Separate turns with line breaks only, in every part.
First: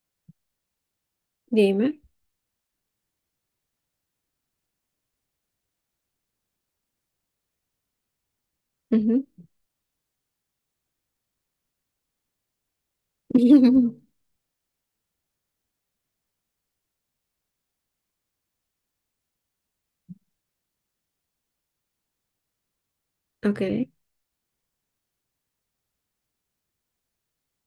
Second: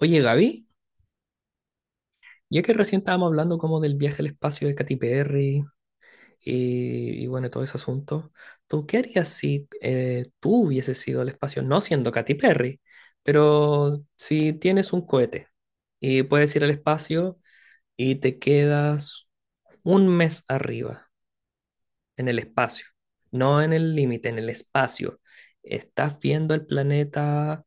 Oye, Gaby,
Dime.
ya que recién estábamos hablando como del viaje al espacio de Katy Perry y bueno, todo ese asunto, ¿tú qué
Ujú.
harías si tú hubieses ido al espacio, no siendo Katy Perry, pero si tienes un cohete y puedes ir al espacio y te quedas un mes arriba, en el espacio,
Ok,
no en el límite, en el espacio, estás viendo el planeta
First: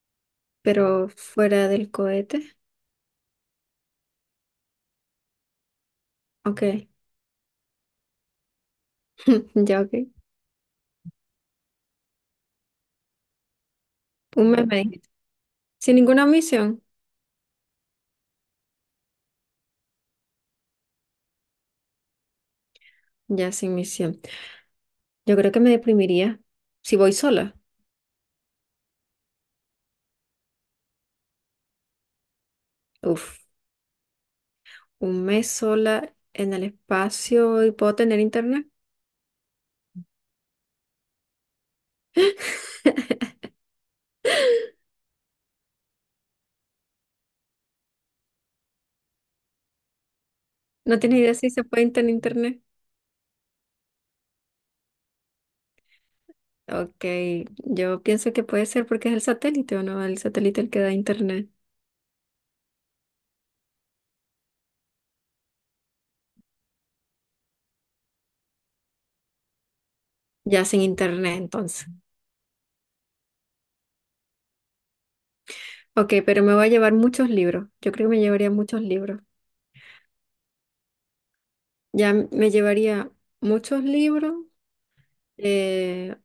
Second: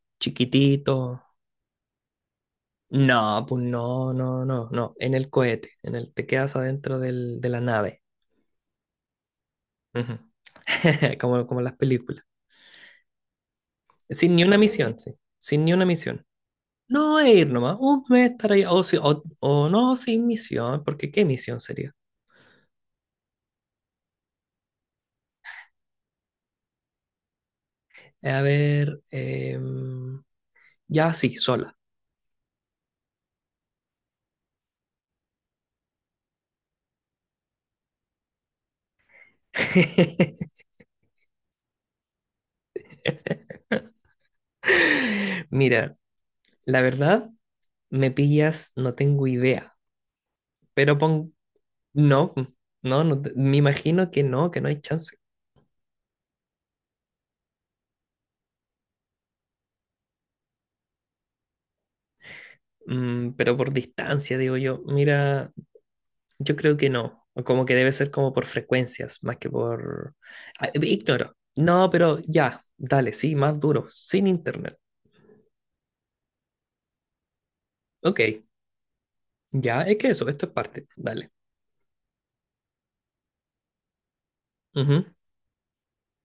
pero
chiquitito.
fuera del cohete.
No, pues no, no, no, no. En el cohete, en el te quedas
Ok,
adentro de la nave.
ya ok.
Ujú. Como las películas. Sin ni
Un
una
meme.
misión,
Dijiste.
sí. Sin ni una
Sin
misión.
ninguna misión.
No es ir nomás. Un mes estar ahí. O, si- o no, sin misión, porque ¿qué misión sería?
Ya sin misión. Yo creo que me deprimiría si voy sola.
A ver, ya sí, sola.
Uf, un mes sola en el espacio y puedo tener internet.
Mira, la verdad, me pillas, no tengo idea. Pero
No tienes
pon,
idea si se puede tener
no,
internet.
no, no, me imagino que no hay chance.
Ok, yo pienso que puede ser porque es el satélite o no, el satélite el que da internet.
Mm, pero por distancia, digo yo. Mira, yo creo que no. o como que debe ser como por frecuencias, más que por...
Ya
Ah,
sin
ignoro.
internet entonces.
No, pero ya, dale, sí, más duro, sin internet.
Ok, pero me voy a llevar muchos libros. Yo creo que
Ok,
me llevaría muchos libros.
ya, es que eso, esto es parte, dale.
Ya me llevaría muchos libros,
Ujú.
eh,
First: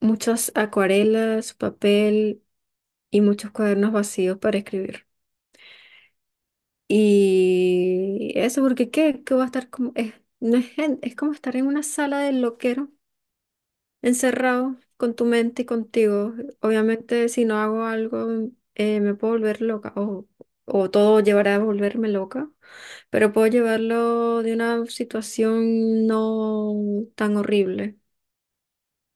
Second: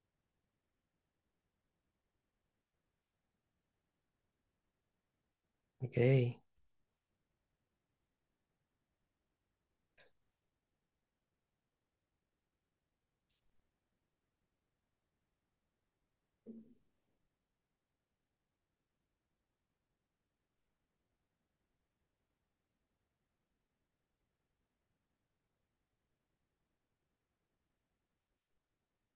muchas acuarelas, papel y muchos cuadernos vacíos para escribir.
Ok.
Y eso, porque ¿qué? ¿Qué va a estar como? Es, no es, gen- Es como estar en una sala de loquero, encerrado con tu mente y contigo. Obviamente, si no hago algo, me puedo volver loca o todo llevará a volverme loca, pero puedo llevarlo de una situación no tan horrible.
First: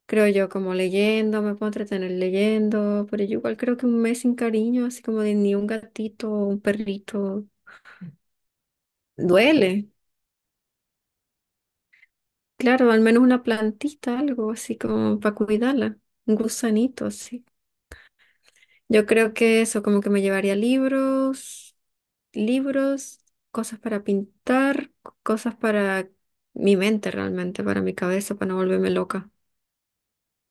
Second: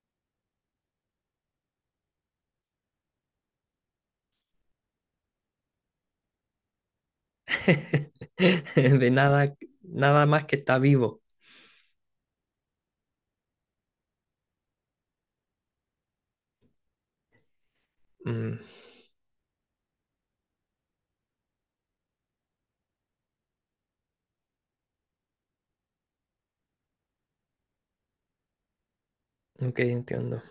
Creo yo, como leyendo, me puedo entretener leyendo, pero yo igual creo que un mes sin cariño, así como de ni un gatito o un perrito,
De nada,
duele.
nada más que está vivo.
Claro, al menos una plantita, algo así como para cuidarla, un gusanito así.
Mm,
Yo creo que eso, como que me llevaría libros, libros, cosas para pintar, cosas para mi mente realmente, para mi cabeza, para no volverme loca.
ok, entiendo.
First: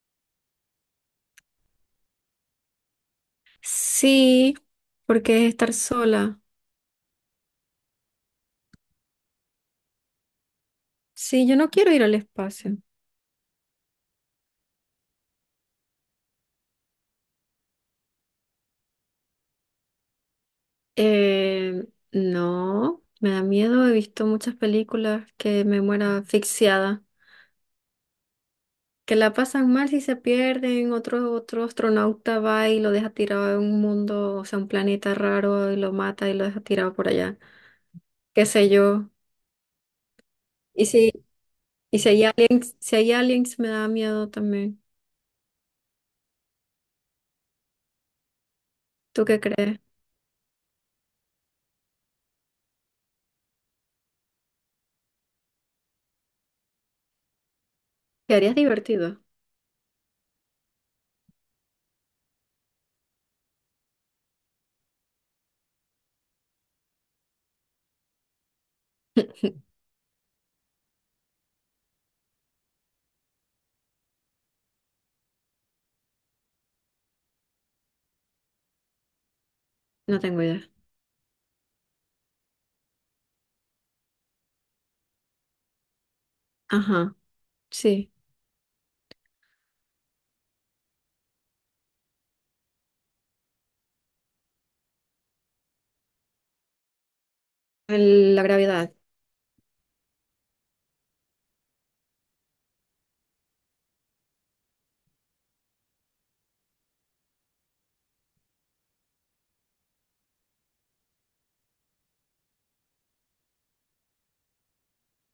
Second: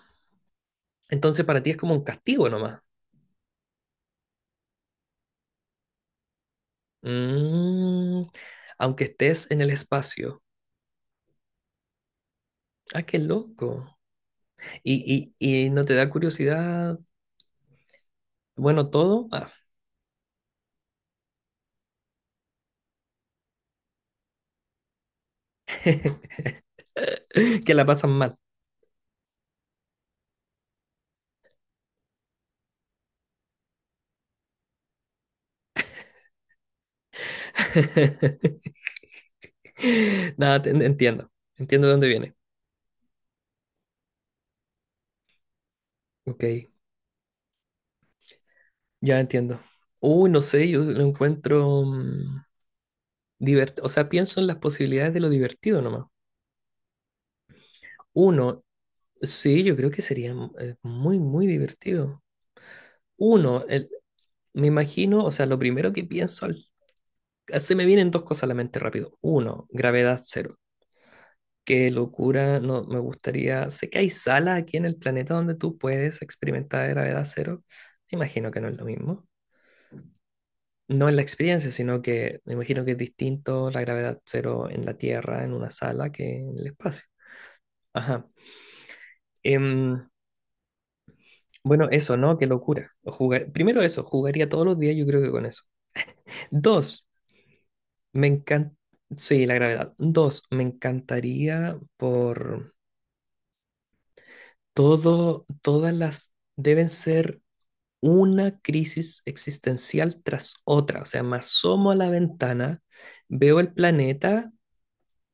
Entonces para ti es como un castigo nomás.
Sí, porque es estar sola.
Mm, aunque estés en el espacio.
Sí, yo no quiero ir al espacio.
Ah, qué loco. ¿Y no te da curiosidad, bueno, todo? Ah,
Eh, no, me da miedo. He visto muchas películas que me muera asfixiada,
que la pasan mal.
que la pasan mal si se pierden. Otro astronauta va y lo deja tirado en un mundo, o sea, un planeta raro y lo mata y lo deja tirado por allá. Qué sé yo.
Nada,
Y si,
entiendo. Entiendo de
y
dónde
si hay
viene.
aliens, si hay aliens me da miedo también.
Ok, ya
¿Tú qué
entiendo.
crees?
Uy, no sé, yo lo encuentro divertido. O sea, pienso en las posibilidades de lo divertido nomás.
¿Qué harías
Uno,
divertido?
sí, yo creo que sería muy, muy divertido. Uno, me imagino, o sea, lo primero que pienso, se me vienen dos cosas a la mente rápido. Uno, gravedad cero. Qué locura, no, me gustaría. Sé que hay salas aquí en el planeta donde tú puedes experimentar gravedad cero. Me imagino que no es lo mismo.
No tengo idea.
No en la experiencia, sino que me imagino que es distinto la gravedad cero en la Tierra, en una sala, que en el espacio.
Ajá, sí.
Ajá. Em, bueno, eso, ¿no? Qué locura. Primero eso, jugaría todos los días, yo creo que con eso. Dos, me
La
encanta.
gravedad,
Sí, la gravedad. Dos, me encantaría por todo, todas las deben ser una crisis existencial tras otra. O sea, me asomo a la ventana, veo el planeta,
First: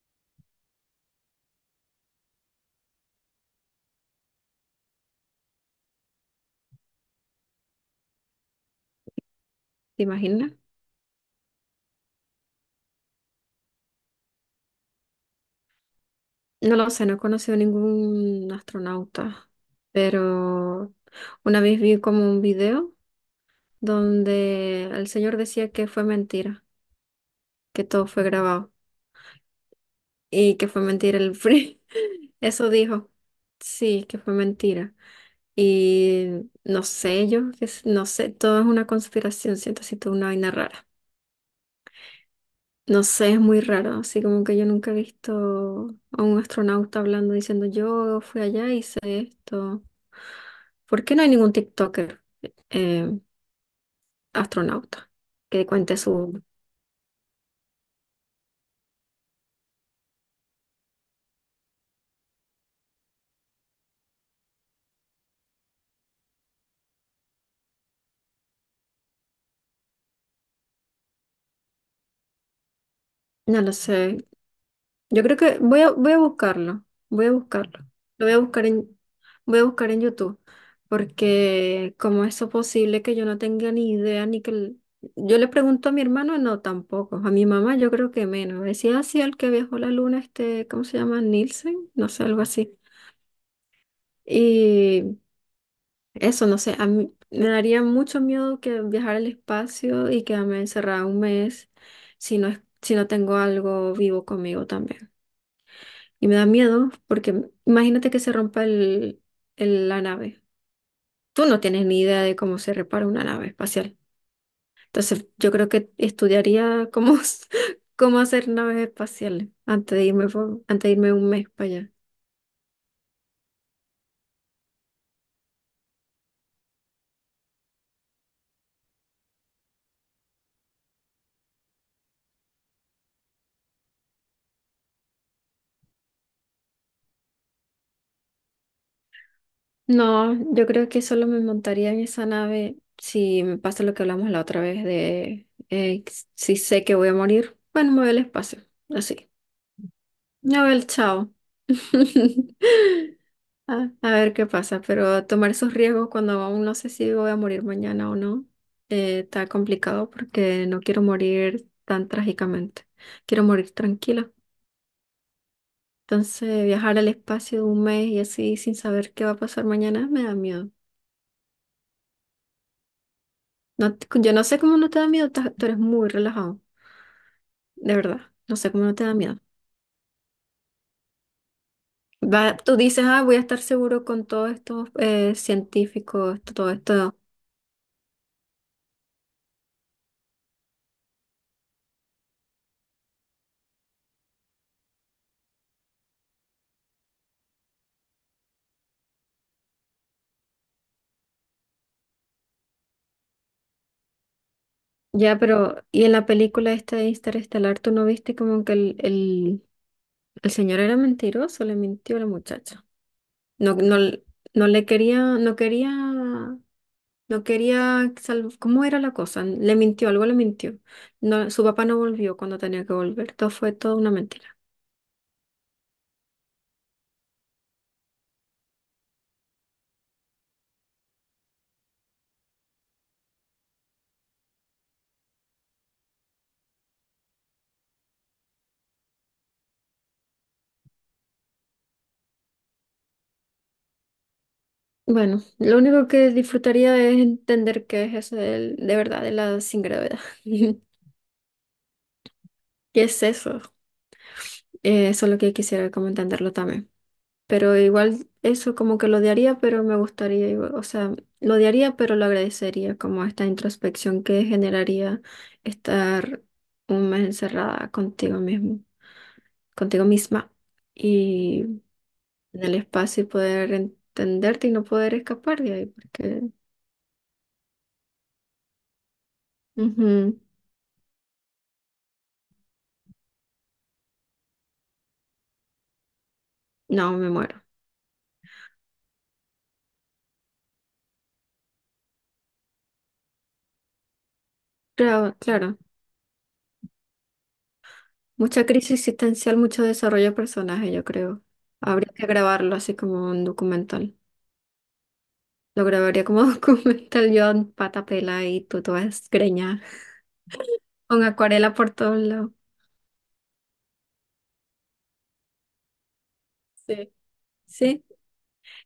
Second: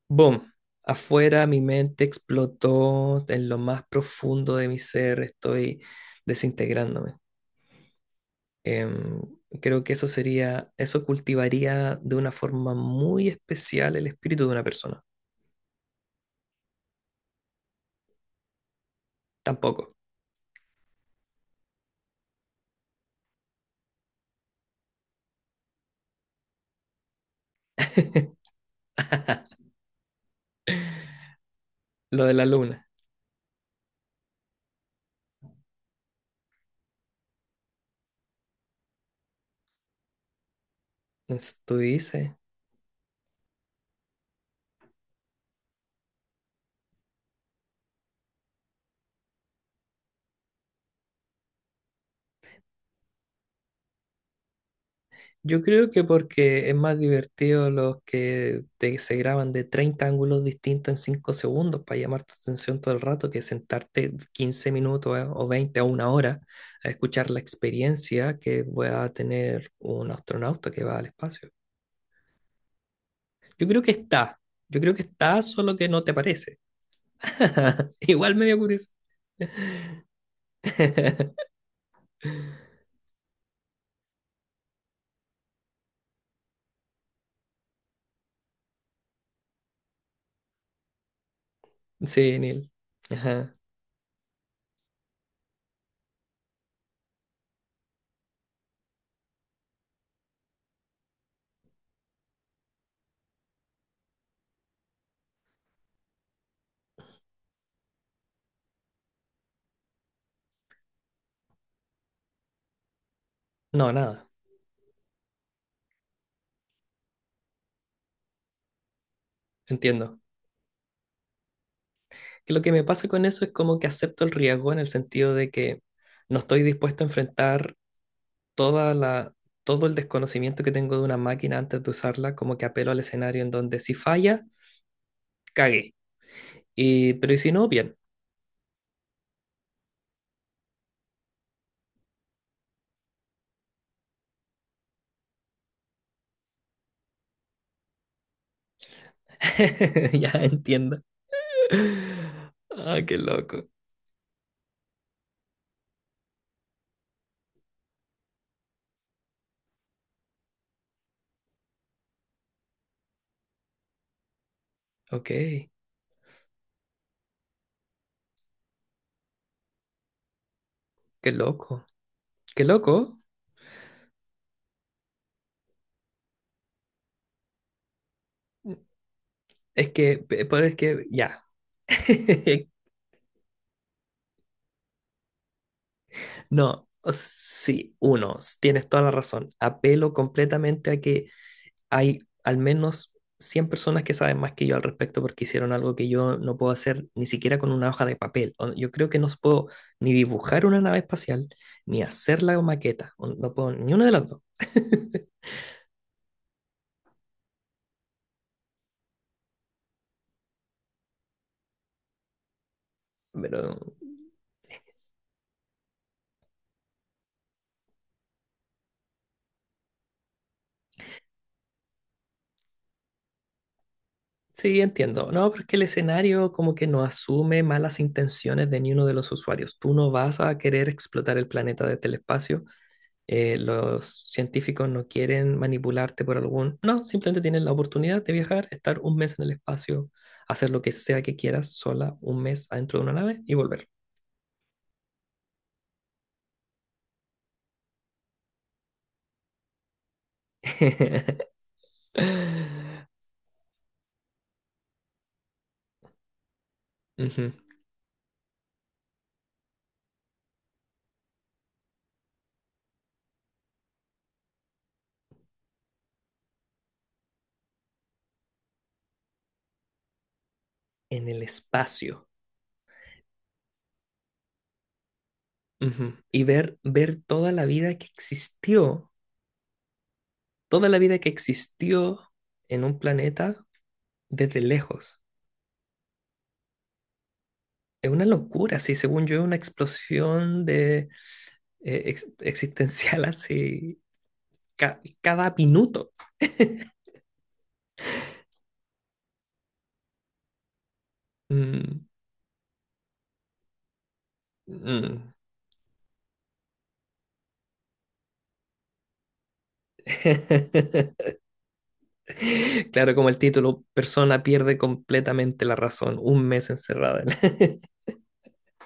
¡boom! Afuera mi mente explotó en lo más profundo de mi ser, estoy desintegrándome. Em, creo que
¿te
eso
imaginas?
sería, eso cultivaría de una forma muy especial el espíritu de una persona.
No lo sé, no he conocido ningún astronauta,
Tampoco.
pero una vez vi como un video donde el señor decía que fue mentira, que todo fue grabado y que fue mentira el free.
Lo de la
Eso
luna.
dijo. Sí, que fue mentira. Y no sé, yo que s- no sé, todo es una conspiración, siento así toda una vaina rara.
Tú dices.
No sé, es muy raro, así como que yo nunca he visto a un astronauta hablando diciendo yo fui allá y hice esto. ¿Por qué no hay ningún TikToker eh, astronauta
Yo
que
creo
cuente
que
su...
porque es más divertido los que se graban de 30 ángulos distintos en 5 segundos para llamar tu atención todo el rato que sentarte 15 minutos o 20 o una hora a escuchar la experiencia que va a tener un astronauta que va al espacio.
No
Yo
lo
creo que
sé.
está, yo creo que
Yo creo
está,
que
solo que no
voy
te
a
parece.
buscarlo. Voy a buscarlo. Lo voy
Igual
a
medio
buscar
curioso.
en, Voy a buscar en YouTube. Porque ¿cómo es eso posible que yo no tenga ni idea ni que... Yo le pregunto a mi hermano, no, tampoco. A mi mamá yo creo que menos. Decía así el que viajó a la luna, este, ¿cómo se llama? Nielsen, no sé,
Sí,
algo
Neil.
así.
Ajá.
Y eso, no sé, a mí me daría mucho miedo que viajar al espacio y quedarme encerrada un mes si no es, si no tengo algo vivo conmigo también. Y me da miedo porque imagínate que se rompa la nave. Tú no tienes ni idea de cómo se repara una nave
No,
espacial.
nada,
Entonces, yo creo que estudiaría cómo, cómo hacer naves espaciales
entiendo.
antes de irme un mes para allá.
Que lo que me pasa con eso es como que acepto el riesgo en el sentido de que no estoy dispuesto a enfrentar toda la, todo el desconocimiento que tengo de una máquina antes de usarla, como que apelo al escenario en donde si falla, cagué. Y, pero y si no, bien.
No, yo creo que solo me montaría en esa nave si me pasa lo que hablamos la otra vez de si sé que voy a morir. Bueno, me voy al espacio, así.
Ya
Me voy al
entiendo.
chao.
Ah, qué loco.
A ver qué pasa, pero tomar esos riesgos cuando aún no sé si voy a morir mañana o no, está complicado porque no quiero morir tan trágicamente. Quiero morir tranquila.
Ok,
Entonces, viajar al espacio un mes y así sin saber qué va a pasar mañana me da miedo.
qué loco. Qué loco.
No, yo no sé cómo no te da miedo, tú eres muy relajado, de verdad. No sé cómo no te da miedo.
Es que, pero es que, ya.
Tú dices, ah, voy a estar seguro con todos estos científicos, todo
No,
esto.
sí, uno, tienes toda la razón. Apelo completamente a que hay al menos 100 personas que saben más que yo al respecto porque hicieron algo que yo no puedo hacer ni siquiera con una hoja de papel. O, yo creo que no puedo ni dibujar una nave espacial, ni hacer la maqueta. O no puedo ni una de las dos.
Ya, pero, ¿y en la película esta de Interestelar, tú no viste como que el señor era mentiroso, le mintió a la muchacha? No,
Pero
no, no le quería, no quería, no quería, sal- ¿cómo era la cosa? Le mintió, algo le mintió. No, su papá no volvió cuando tenía que volver, todo fue toda una mentira.
sí, entiendo. No, pero es que el escenario como que no asume malas intenciones de ni uno de los usuarios. Tú no vas a querer explotar el planeta desde el espacio, los científicos no quieren manipularte por algún... No, simplemente tienen la oportunidad de viajar, estar un mes en el espacio, hacer lo que sea que quieras sola, un mes adentro de una nave y volver.
Bueno, lo único que disfrutaría es entender qué es eso verdad de la sin gravedad. ¿Qué es eso? Eso es lo que quisiera como entenderlo también.
Ujú.
Pero igual eso como que lo odiaría, pero me gustaría, o sea, lo odiaría, pero lo agradecería como esta introspección que generaría estar un mes encerrada contigo mismo, contigo misma
En el
y
espacio.
en el espacio y poder entenderte y no poder escapar de ahí,
Ujú.
porque
Y ver, ver toda la vida que existió,
ujú,
toda la vida que existió en un planeta desde lejos.
no, me muero.
Es una locura, sí, según yo, una explosión de, existencial así ca-
Claro,
cada
claro.
minuto.
Mucha crisis existencial, mucho desarrollo de personaje, yo creo.
Mm.
Habría que grabarlo así como un documental.
Mm.
Lo grabaría como documental yo en pata pela y tú toda desgreñada, con acuarela por todos lados.
Claro, como el título, persona pierde completamente la razón, un mes
Sí.
encerrada.
Sí,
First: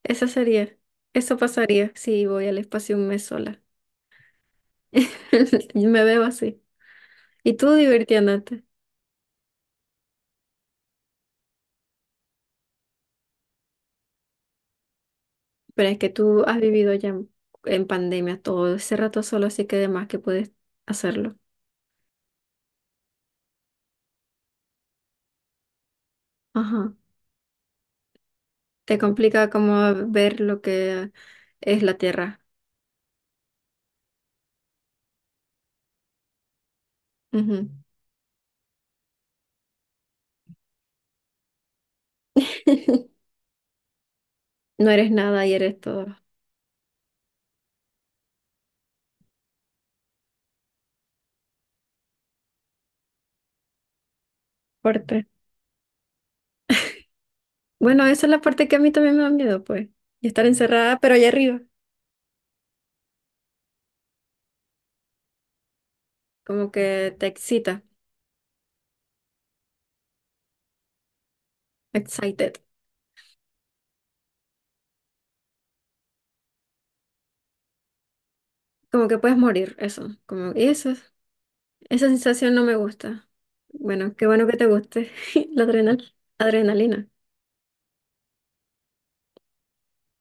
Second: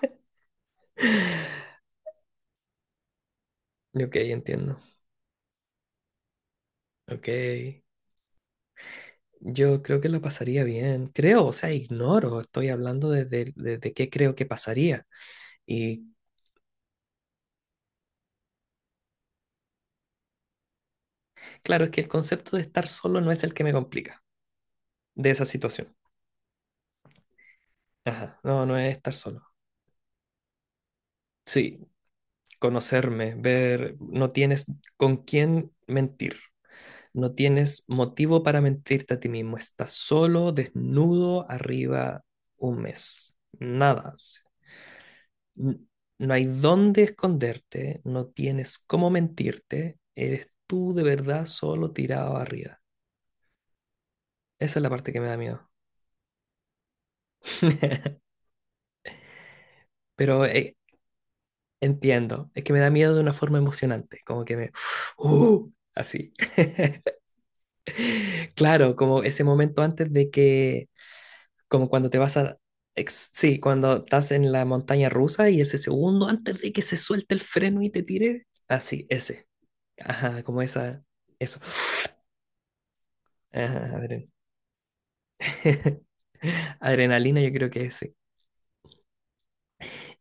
eso sería. Eso pasaría si voy al espacio un mes sola.
Ok, entiendo.
Y me veo así.
Ok.
Y tú divirtiéndote.
Yo creo que la pasaría bien. Creo, o sea, ignoro, estoy hablando desde, desde qué creo que pasaría.
Pero es
Y
que tú has vivido ya en pandemia todo ese rato solo, así que además que puedes hacerlo.
claro, es que el concepto de estar solo no es el que me complica de esa situación.
Ajá.
Ajá, no, no es
Te
estar solo.
complica como ver lo que
Sí,
es la Tierra.
conocerme, ver, no tienes con quién mentir. No
Ujú.
tienes motivo para mentirte a ti mismo. Estás solo, desnudo, arriba un mes. Nada.
No eres nada y eres todo.
No hay dónde esconderte, no tienes cómo mentirte. Eres tú de verdad solo tirado arriba. Esa es la parte que
Fuerte.
me da miedo.
Bueno, esa es la parte que a mí también me da miedo, pues. Y
Pero
estar encerrada, pero allá arriba.
entiendo, es que me da miedo de una forma emocionante, como que me... ¡uh! Así.
Como que te excita.
Claro, como ese momento antes de que... Como cuando te vas a...
Excited.
sí, cuando estás en la montaña rusa y ese segundo antes de que se suelte el freno y te tire. Así,
Como que puedes
ese.
morir, eso.
Ajá,
Como,
como
y eso,
esa... Eso.
esa sensación no me gusta.
Ajá,
Bueno, qué bueno que te guste. La adrenal, adrenalina.
adrenalina, yo creo que ese.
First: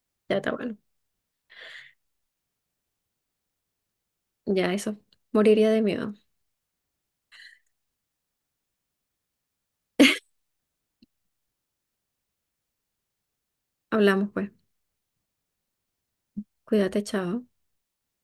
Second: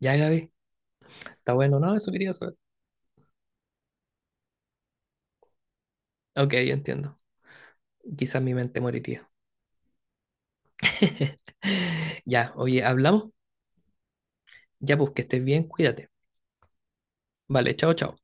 Ya,
Ya
Gaby.
está bueno.
Está bueno, no, eso quería saber.
Ya eso. Moriría de miedo.
Ok, entiendo. Quizás mi mente moriría. Ya, oye, hablamos.
Hablamos, pues.
Ya, pues que estés bien, cuídate.
Cuídate, chao.
Vale, chao, chao.